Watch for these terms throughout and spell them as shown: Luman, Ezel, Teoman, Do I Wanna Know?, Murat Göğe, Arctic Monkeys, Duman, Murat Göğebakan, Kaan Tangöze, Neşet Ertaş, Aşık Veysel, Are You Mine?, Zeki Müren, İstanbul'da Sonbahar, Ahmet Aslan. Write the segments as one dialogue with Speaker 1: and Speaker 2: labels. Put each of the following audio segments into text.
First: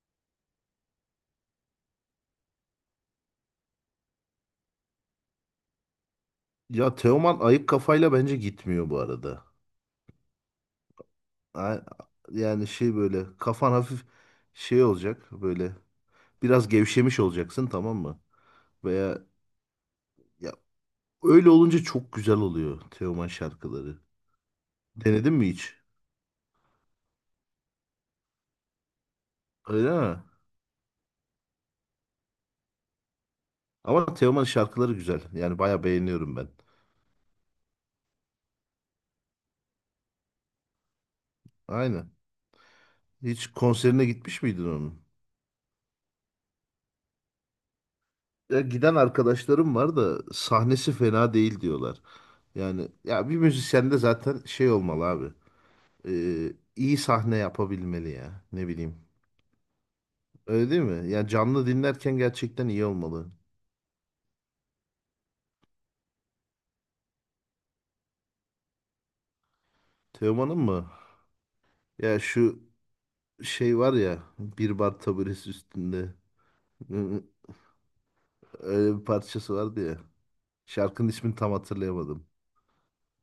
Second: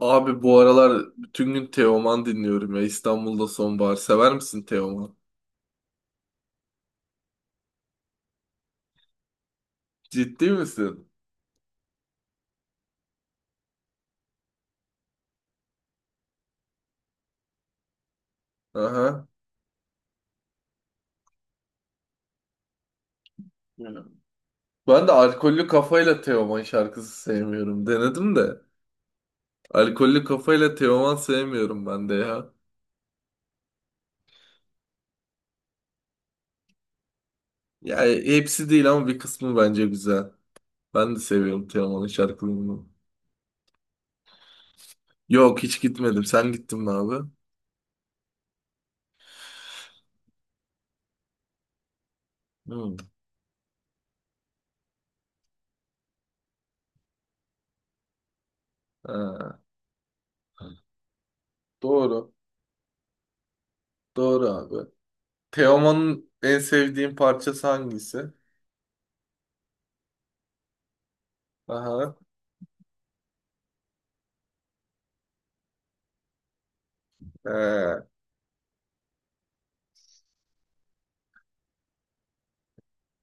Speaker 1: Abi bu aralar bütün gün Teoman dinliyorum ya. İstanbul'da Sonbahar. Sever misin Teoman?
Speaker 2: Ya Teoman ayık kafayla bence gitmiyor bu arada.
Speaker 1: Ciddi misin?
Speaker 2: A- Yani şey böyle kafan hafif şey olacak böyle biraz gevşemiş olacaksın, tamam mı? Veya
Speaker 1: Aha.
Speaker 2: ya öyle olunca çok güzel oluyor Teoman
Speaker 1: Hmm.
Speaker 2: şarkıları.
Speaker 1: Ben de
Speaker 2: Denedin mi
Speaker 1: alkollü
Speaker 2: hiç?
Speaker 1: kafayla Teoman şarkısı sevmiyorum. Denedim de.
Speaker 2: Öyle mi?
Speaker 1: Alkollü kafayla Teoman sevmiyorum ben de ya.
Speaker 2: Ama Teoman şarkıları güzel. Yani bayağı beğeniyorum ben.
Speaker 1: Ya hepsi değil ama bir kısmı bence güzel. Ben de seviyorum Teoman'ın
Speaker 2: Aynen.
Speaker 1: şarkılarını.
Speaker 2: Hiç konserine gitmiş miydin onun?
Speaker 1: Yok, hiç gitmedim. Sen gittin mi abi?
Speaker 2: Ya giden arkadaşlarım var da sahnesi fena değil diyorlar. Yani
Speaker 1: Hmm.
Speaker 2: ya bir müzisyende zaten şey olmalı abi. e, iyi sahne yapabilmeli ya. Ne bileyim.
Speaker 1: Ha.
Speaker 2: Öyle değil mi? Ya canlı dinlerken
Speaker 1: Doğru.
Speaker 2: gerçekten iyi olmalı.
Speaker 1: Doğru abi. Teoman'ın en sevdiğin parçası hangisi?
Speaker 2: Teoman'ın mı?
Speaker 1: Aha.
Speaker 2: Ya şu şey var ya, bir bar taburesi üstünde.
Speaker 1: Ee,
Speaker 2: Öyle bir parçası vardı ya. Şarkının ismini tam hatırlayamadım.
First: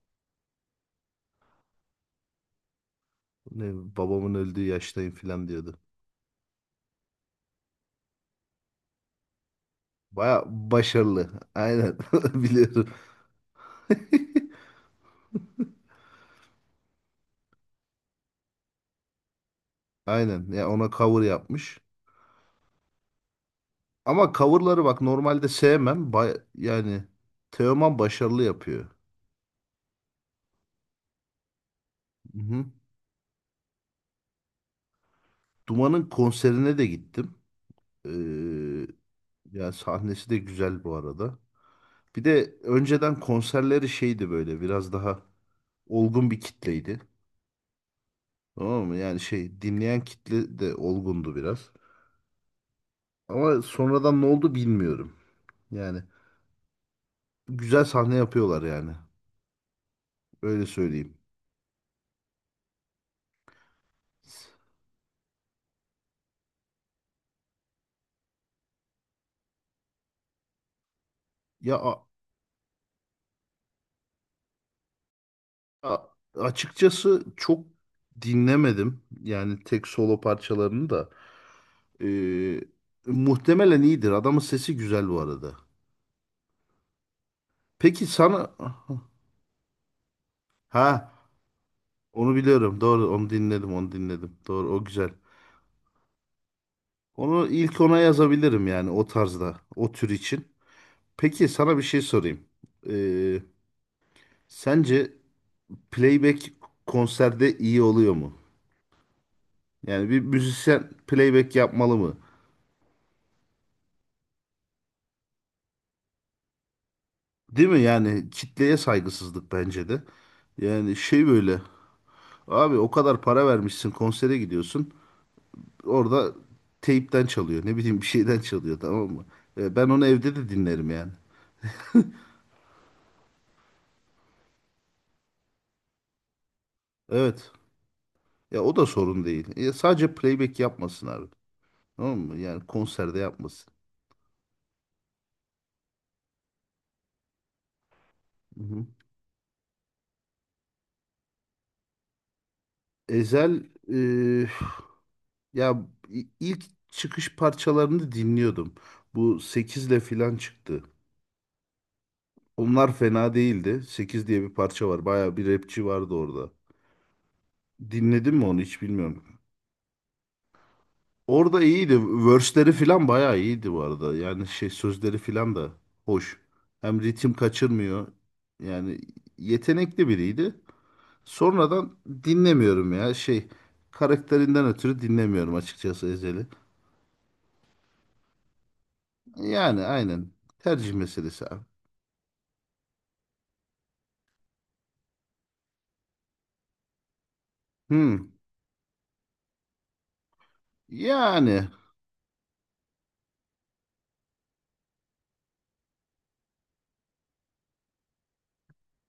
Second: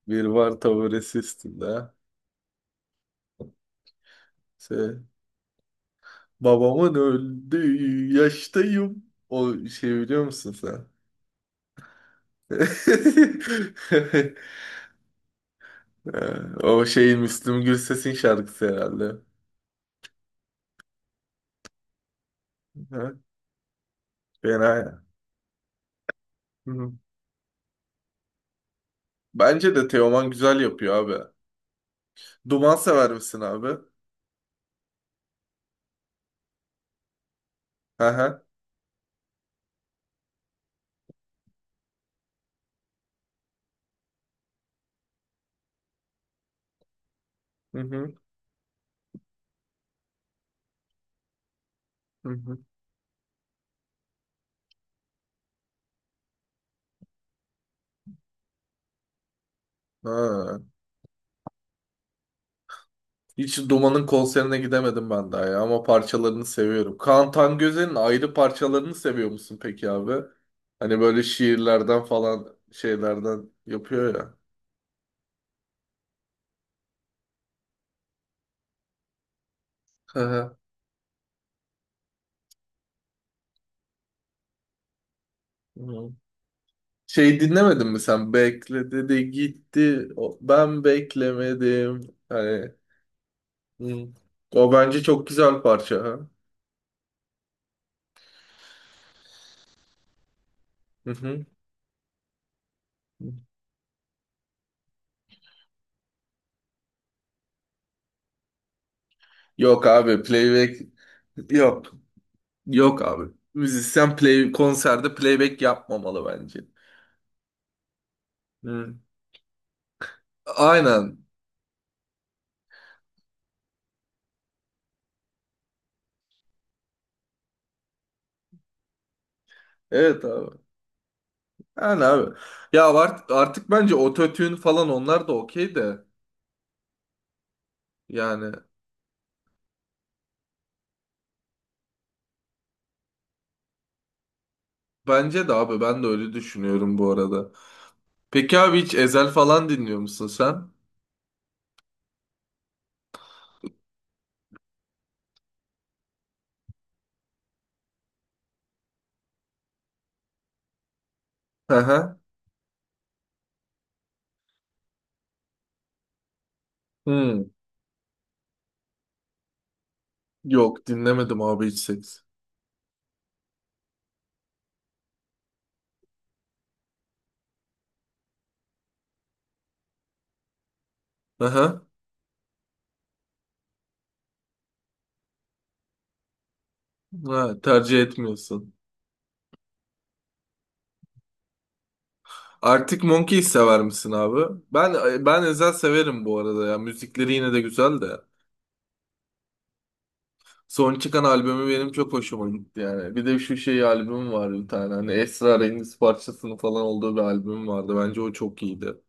Speaker 1: Bir var taburesi üstünde.
Speaker 2: Ne babamın öldüğü
Speaker 1: Şey,
Speaker 2: yaştayım falan diyordu.
Speaker 1: babamın öldüğü yaştayım. O şeyi biliyor
Speaker 2: Baya
Speaker 1: musun sen?
Speaker 2: başarılı. Aynen. Biliyorum.
Speaker 1: O şey Müslüm Gürses'in şarkısı herhalde.
Speaker 2: Aynen. Ya ona cover yapmış.
Speaker 1: Ha.
Speaker 2: Ama
Speaker 1: Fena
Speaker 2: coverları bak
Speaker 1: ya.
Speaker 2: normalde sevmem.
Speaker 1: Hı.
Speaker 2: Yani Teoman başarılı yapıyor.
Speaker 1: Bence de Teoman güzel yapıyor abi.
Speaker 2: Hı.
Speaker 1: Duman sever misin abi?
Speaker 2: Duman'ın konserine de gittim.
Speaker 1: Hı
Speaker 2: Ee,
Speaker 1: hı.
Speaker 2: Yani sahnesi de güzel bu arada. Bir de önceden konserleri şeydi, böyle biraz daha olgun bir kitleydi.
Speaker 1: Hı hı.
Speaker 2: Tamam mı? Yani şey dinleyen kitle de olgundu biraz.
Speaker 1: Hı hı.
Speaker 2: Ama sonradan ne oldu bilmiyorum. Yani güzel sahne yapıyorlar yani.
Speaker 1: Ha.
Speaker 2: Öyle söyleyeyim.
Speaker 1: Hiç Duman'ın konserine gidemedim ben daha ya, ama parçalarını seviyorum. Kaan Tangöze'nin ayrı parçalarını seviyor musun peki abi? Hani böyle
Speaker 2: Ya
Speaker 1: şiirlerden falan şeylerden yapıyor ya.
Speaker 2: a- açıkçası çok dinlemedim. Yani tek
Speaker 1: Hı
Speaker 2: solo
Speaker 1: hı.
Speaker 2: parçalarını da. Ee, Muhtemelen iyidir. Adamın sesi güzel bu arada.
Speaker 1: Hı. Şey dinlemedin mi
Speaker 2: Peki
Speaker 1: sen?
Speaker 2: sana,
Speaker 1: Bekle dedi gitti. Ben
Speaker 2: ha,
Speaker 1: beklemedim.
Speaker 2: onu
Speaker 1: Hani,
Speaker 2: biliyorum. Doğru, onu dinledim onu
Speaker 1: hı.
Speaker 2: dinledim. Doğru,
Speaker 1: O
Speaker 2: o
Speaker 1: bence
Speaker 2: güzel.
Speaker 1: çok güzel parça. Ha.
Speaker 2: Onu ilk, ona yazabilirim yani o tarzda, o tür için.
Speaker 1: Hı hı.
Speaker 2: Peki sana bir şey sorayım. Ee, Sence playback konserde iyi oluyor mu?
Speaker 1: Yok
Speaker 2: Yani bir
Speaker 1: abi, playback
Speaker 2: müzisyen playback
Speaker 1: yok.
Speaker 2: yapmalı mı?
Speaker 1: Yok abi. Müzisyen konserde playback yapmamalı bence.
Speaker 2: Değil mi? Yani kitleye
Speaker 1: Hı.
Speaker 2: saygısızlık bence de. Yani
Speaker 1: Aynen.
Speaker 2: şey böyle. Abi o kadar para vermişsin, konsere gidiyorsun. Orada teypten çalıyor. Ne bileyim, bir şeyden çalıyor, tamam mı? Ben onu
Speaker 1: Evet
Speaker 2: evde de
Speaker 1: abi.
Speaker 2: dinlerim yani.
Speaker 1: Yani abi. Artık bence ototune falan onlar da okey de.
Speaker 2: Evet.
Speaker 1: Yani
Speaker 2: Ya o da sorun değil. Sadece playback yapmasın abi. Tamam mı? Yani konserde yapmasın.
Speaker 1: bence de abi, ben de öyle düşünüyorum bu arada. Peki
Speaker 2: Hı
Speaker 1: abi,
Speaker 2: hı.
Speaker 1: hiç Ezel falan dinliyor musun sen?
Speaker 2: Ezel, e, ya ilk çıkış parçalarını dinliyordum. Bu 8'le filan çıktı.
Speaker 1: Hı hı.
Speaker 2: Onlar fena değildi. 8 diye bir parça var. Bayağı bir rapçi vardı orada.
Speaker 1: Hmm.
Speaker 2: Dinledin mi onu hiç bilmiyorum.
Speaker 1: Yok, dinlemedim
Speaker 2: Orada
Speaker 1: abi hiç
Speaker 2: iyiydi.
Speaker 1: seks.
Speaker 2: Verse'leri falan bayağı iyiydi bu arada. Yani şey sözleri falan da hoş. Hem ritim kaçırmıyor. Yani yetenekli biriydi.
Speaker 1: Hı hı.
Speaker 2: Sonradan dinlemiyorum ya. Şey karakterinden ötürü dinlemiyorum açıkçası Ezel'i.
Speaker 1: Ha, tercih etmiyorsun.
Speaker 2: Yani aynen. Tercih meselesi abi.
Speaker 1: Artık Monkey'i sever misin abi? Ben Ezel severim bu arada ya. Müzikleri yine de güzel de.
Speaker 2: Hmm.
Speaker 1: Son çıkan
Speaker 2: Yani
Speaker 1: albümü benim çok hoşuma gitti yani. Bir de şu şey albüm var bir tane. Hani Esrarengiz parçasının falan olduğu bir albüm vardı. Bence o çok iyiydi.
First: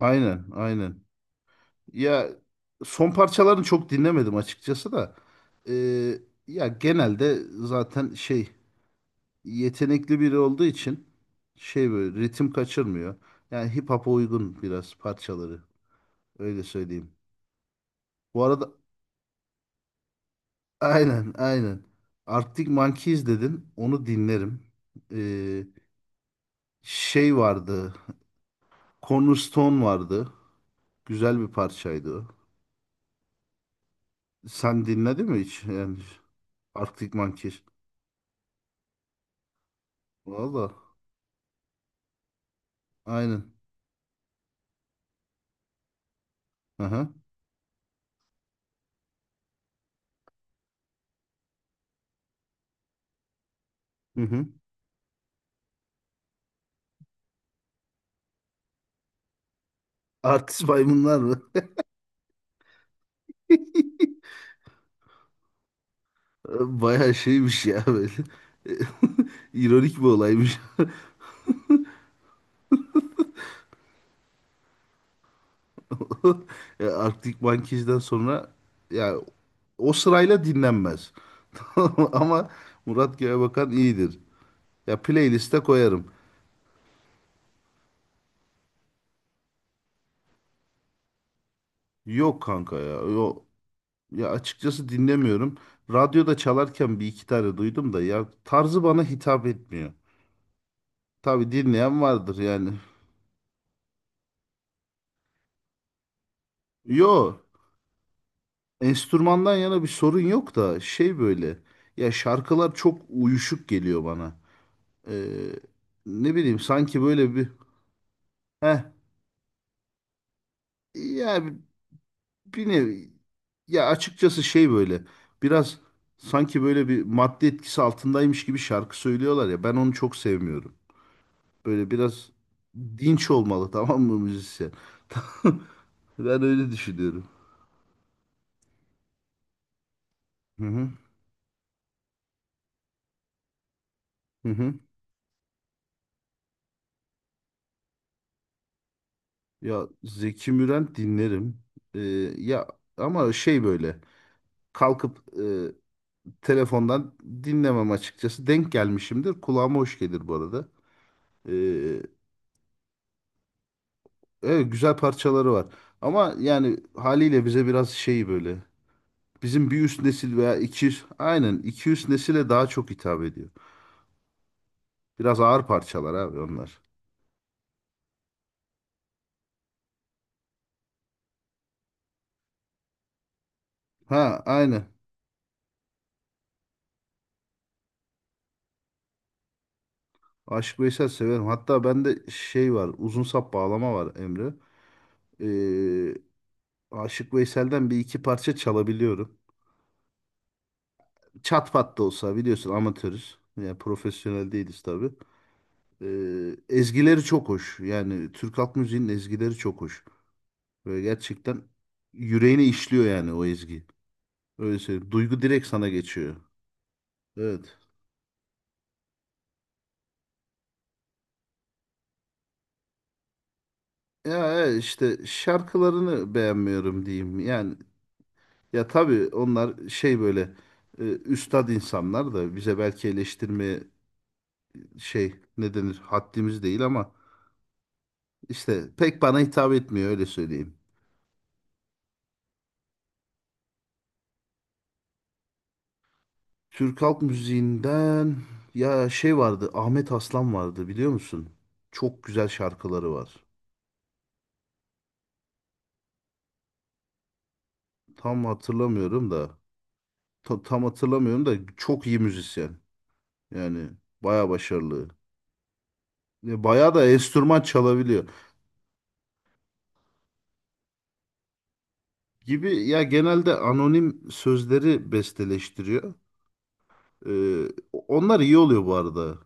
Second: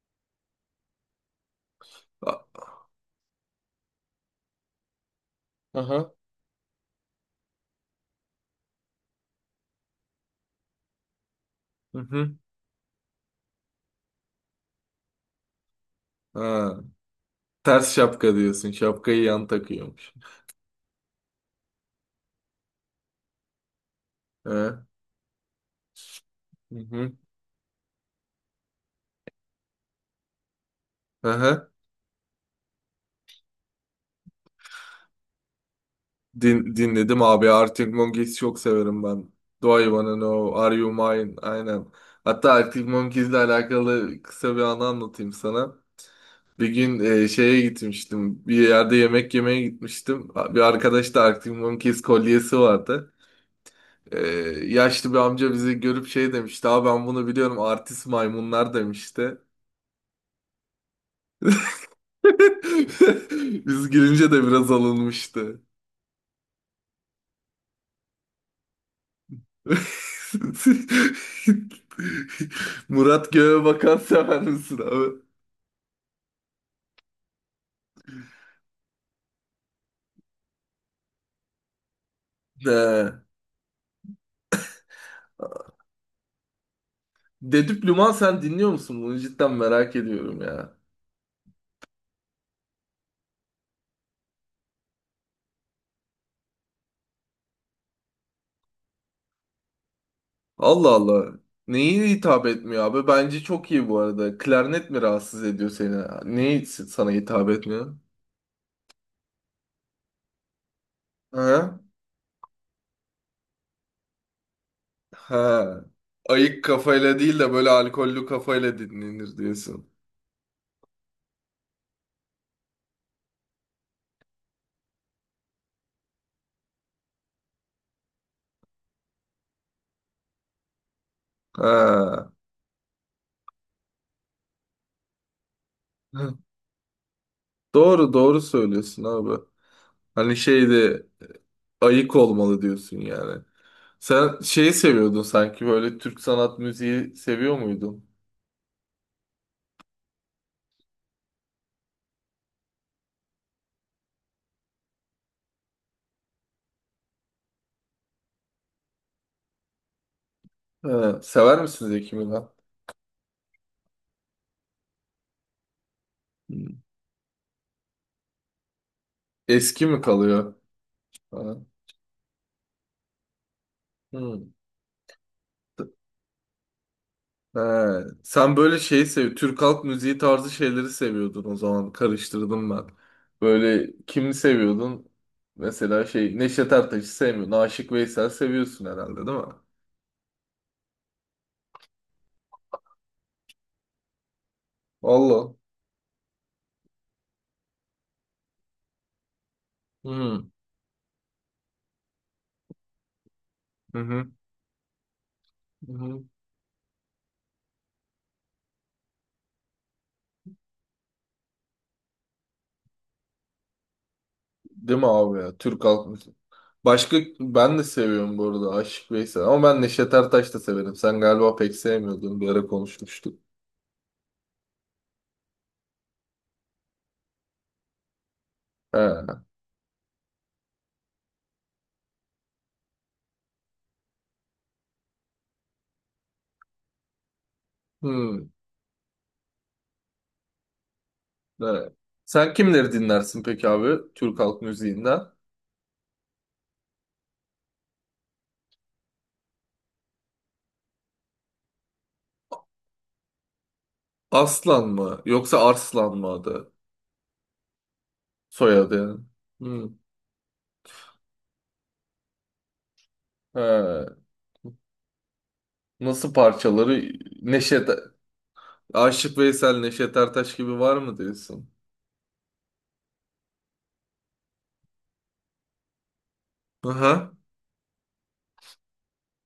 Speaker 2: aynen aynen. Ya
Speaker 1: A-.
Speaker 2: son parçalarını çok dinlemedim açıkçası da.
Speaker 1: Aha.
Speaker 2: Ee, Ya genelde zaten şey, yetenekli biri olduğu için, şey
Speaker 1: Hı
Speaker 2: böyle
Speaker 1: hı.
Speaker 2: ritim kaçırmıyor. Yani hip hop'a uygun biraz parçaları. Öyle
Speaker 1: Ha.
Speaker 2: söyleyeyim.
Speaker 1: Ters şapka
Speaker 2: Bu
Speaker 1: diyorsun.
Speaker 2: arada
Speaker 1: Şapkayı yan takıyormuş.
Speaker 2: aynen aynen. Arctic Monkeys dedin. Onu
Speaker 1: He.
Speaker 2: dinlerim.
Speaker 1: Hı
Speaker 2: Ee,
Speaker 1: hı.
Speaker 2: Şey vardı. Cornerstone vardı. Güzel bir
Speaker 1: Aha.
Speaker 2: parçaydı o. Sen dinledin mi hiç? Yani Arctic
Speaker 1: Dinledim abi.
Speaker 2: Monkeys.
Speaker 1: Arctic Monkeys çok severim ben. Do I Wanna Know?
Speaker 2: Valla.
Speaker 1: Are You Mine? Aynen. Hatta Arctic Monkeys'le
Speaker 2: Aynen.
Speaker 1: alakalı kısa bir anı anlatayım sana. Bir gün
Speaker 2: Aha.
Speaker 1: şeye gitmiştim. Bir yerde yemek yemeye gitmiştim. Bir arkadaş da Arctic Monkeys kolyesi vardı. E,
Speaker 2: Hı hı.
Speaker 1: yaşlı bir amca bizi görüp şey demişti. Abi, ben bunu biliyorum, artist maymunlar demişti.
Speaker 2: Artist maymunlar mı?
Speaker 1: Biz girince de biraz alınmıştı.
Speaker 2: Bayağı şeymiş ya böyle. İronik bir olaymış.
Speaker 1: Murat Göğe bakan sever misin abi?
Speaker 2: Ya Arctic Monkeys'den sonra, ya, o sırayla dinlenmez. Ama
Speaker 1: He.
Speaker 2: Murat Göğebakan iyidir. Ya playlist'e koyarım.
Speaker 1: Dedüp Luman sen dinliyor musun? Bunu cidden merak ediyorum ya.
Speaker 2: Yok kanka ya. Yok. Ya açıkçası dinlemiyorum. Radyoda çalarken bir iki tane duydum da ya tarzı bana hitap etmiyor.
Speaker 1: Allah Allah.
Speaker 2: Tabii dinleyen
Speaker 1: Neyi
Speaker 2: vardır
Speaker 1: hitap
Speaker 2: yani.
Speaker 1: etmiyor abi? Bence çok iyi bu arada. Klarnet mi rahatsız ediyor seni? Neyi sana
Speaker 2: Yo,
Speaker 1: hitap etmiyor?
Speaker 2: enstrümandan yana bir sorun yok da şey böyle.
Speaker 1: Ha?
Speaker 2: Ya şarkılar çok uyuşuk geliyor bana. Ee,
Speaker 1: Ha.
Speaker 2: Ne bileyim,
Speaker 1: Ayık
Speaker 2: sanki
Speaker 1: kafayla
Speaker 2: böyle
Speaker 1: değil
Speaker 2: bir,
Speaker 1: de böyle alkollü kafayla
Speaker 2: heh,
Speaker 1: dinlenir diyorsun.
Speaker 2: ya bir nevi, ya açıkçası şey böyle, biraz sanki böyle bir madde etkisi altındaymış gibi şarkı söylüyorlar ya, ben onu çok sevmiyorum. Böyle
Speaker 1: Ha.
Speaker 2: biraz dinç olmalı tamam mı müzisyen?
Speaker 1: Hı.
Speaker 2: Ben öyle düşünüyorum.
Speaker 1: Doğru doğru söylüyorsun abi. Hani
Speaker 2: Hı hı.
Speaker 1: şeyde ayık olmalı diyorsun yani. Sen
Speaker 2: Hı
Speaker 1: şeyi
Speaker 2: hı.
Speaker 1: seviyordun sanki, böyle Türk sanat müziği seviyor muydun?
Speaker 2: Ya Zeki Müren dinlerim. Ee, Ya ama şey böyle kalkıp telefondan dinlemem açıkçası. Denk gelmişimdir. Kulağıma hoş gelir bu arada.
Speaker 1: Ha.
Speaker 2: Ee,
Speaker 1: Sever misin Zeki Müren?
Speaker 2: Evet, güzel parçaları var. Ama
Speaker 1: Hı.
Speaker 2: yani haliyle bize biraz şey böyle. Bizim bir
Speaker 1: Eski mi
Speaker 2: üst nesil
Speaker 1: kalıyor?
Speaker 2: veya iki üst,
Speaker 1: Ha.
Speaker 2: aynen, iki üst nesile daha çok hitap ediyor.
Speaker 1: Hı.
Speaker 2: Biraz ağır parçalar abi onlar.
Speaker 1: He, sen böyle şeyi sev, Türk halk müziği tarzı şeyleri seviyordun o zaman. Karıştırdım ben. Böyle kimi
Speaker 2: Ha, aynen.
Speaker 1: seviyordun? Mesela şey, Neşet Ertaş'ı sevmiyorsun. Aşık Veysel seviyorsun herhalde, değil mi?
Speaker 2: Aşık Veysel severim. Hatta bende şey var. Uzun sap bağlama var Emre.
Speaker 1: Allah.
Speaker 2: Ee, Aşık Veysel'den bir iki parça çalabiliyorum.
Speaker 1: Hı hı.
Speaker 2: Çat pat da olsa biliyorsun, amatörüz. Yani
Speaker 1: Hı
Speaker 2: profesyonel değiliz tabii.
Speaker 1: hı.
Speaker 2: Ezgileri çok hoş. Yani Türk halk müziğinin ezgileri çok hoş. Böyle gerçekten yüreğine işliyor yani o ezgi. Öyle
Speaker 1: Değil mi
Speaker 2: söyleyeyim.
Speaker 1: abi
Speaker 2: Duygu
Speaker 1: ya?
Speaker 2: direkt
Speaker 1: Türk
Speaker 2: sana
Speaker 1: halk müziği.
Speaker 2: geçiyor.
Speaker 1: Başka
Speaker 2: Evet.
Speaker 1: ben de seviyorum bu arada Aşık Veysel. Ama ben Neşet Ertaş da severim. Sen galiba pek sevmiyordun. Bir ara konuşmuştuk.
Speaker 2: Ya evet, işte şarkılarını beğenmiyorum diyeyim. Yani ya tabii
Speaker 1: He.
Speaker 2: onlar şey böyle, üstad insanlar da bize belki eleştirmeye şey ne denir, haddimiz değil, ama
Speaker 1: Hı.
Speaker 2: işte pek bana hitap etmiyor, öyle söyleyeyim.
Speaker 1: Evet. Sen kimleri dinlersin peki abi, Türk halk müziğinden?
Speaker 2: Türk halk müziğinden ya şey vardı, Ahmet Aslan vardı, biliyor musun? Çok güzel şarkıları var.
Speaker 1: Aslan mı yoksa Arslan mı adı?
Speaker 2: Tam
Speaker 1: Soyadı yani.
Speaker 2: hatırlamıyorum da.
Speaker 1: Hmm.
Speaker 2: Tam hatırlamıyorum da çok iyi müzisyen.
Speaker 1: He.
Speaker 2: Yani baya başarılı.
Speaker 1: Nasıl
Speaker 2: Ya baya
Speaker 1: parçaları?
Speaker 2: da enstrüman
Speaker 1: Neşet
Speaker 2: çalabiliyor.
Speaker 1: Aşık Veysel, Neşet Ertaş gibi var mı diyorsun?
Speaker 2: Gibi, ya genelde anonim sözleri besteleştiriyor.
Speaker 1: Aha.
Speaker 2: Ee, Onlar iyi oluyor bu arada.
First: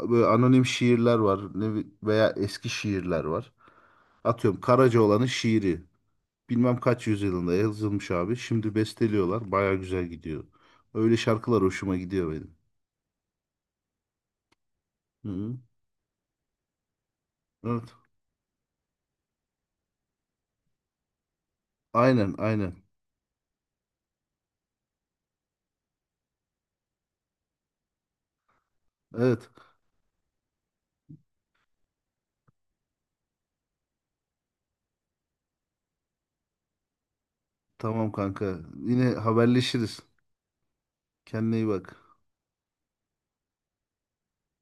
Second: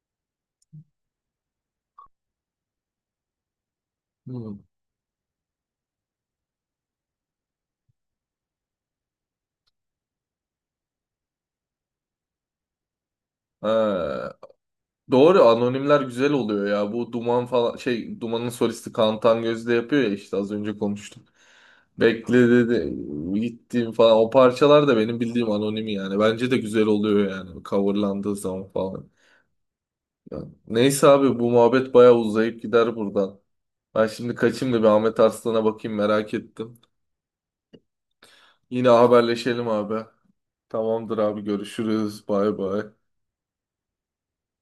Speaker 2: Böyle anonim şiirler var, veya eski şiirler var. Atıyorum
Speaker 1: Hmm.
Speaker 2: Karacaoğlan'ın şiiri. Bilmem kaç yüzyılında yazılmış abi. Şimdi besteliyorlar. Baya güzel gidiyor. Öyle şarkılar hoşuma gidiyor benim.
Speaker 1: He.
Speaker 2: Hı
Speaker 1: Doğru,
Speaker 2: hı.
Speaker 1: anonimler güzel oluyor ya. Bu Duman falan,
Speaker 2: Evet.
Speaker 1: şey Duman'ın solisti Kaan Tangöz de yapıyor ya, işte az önce konuştuk.
Speaker 2: Aynen
Speaker 1: Bekle
Speaker 2: aynen.
Speaker 1: dedi gittiğim falan o parçalar da benim bildiğim anonim yani. Bence de güzel oluyor yani coverlandığı zaman falan.
Speaker 2: Evet.
Speaker 1: Ya, neyse abi, bu muhabbet bayağı uzayıp gider buradan. Ben şimdi kaçayım da bir Ahmet Arslan'a bakayım, merak ettim.
Speaker 2: Tamam kanka.
Speaker 1: Yine
Speaker 2: Yine
Speaker 1: haberleşelim
Speaker 2: haberleşiriz.
Speaker 1: abi. Tamamdır abi,
Speaker 2: Kendine iyi bak.
Speaker 1: görüşürüz. Bay bay.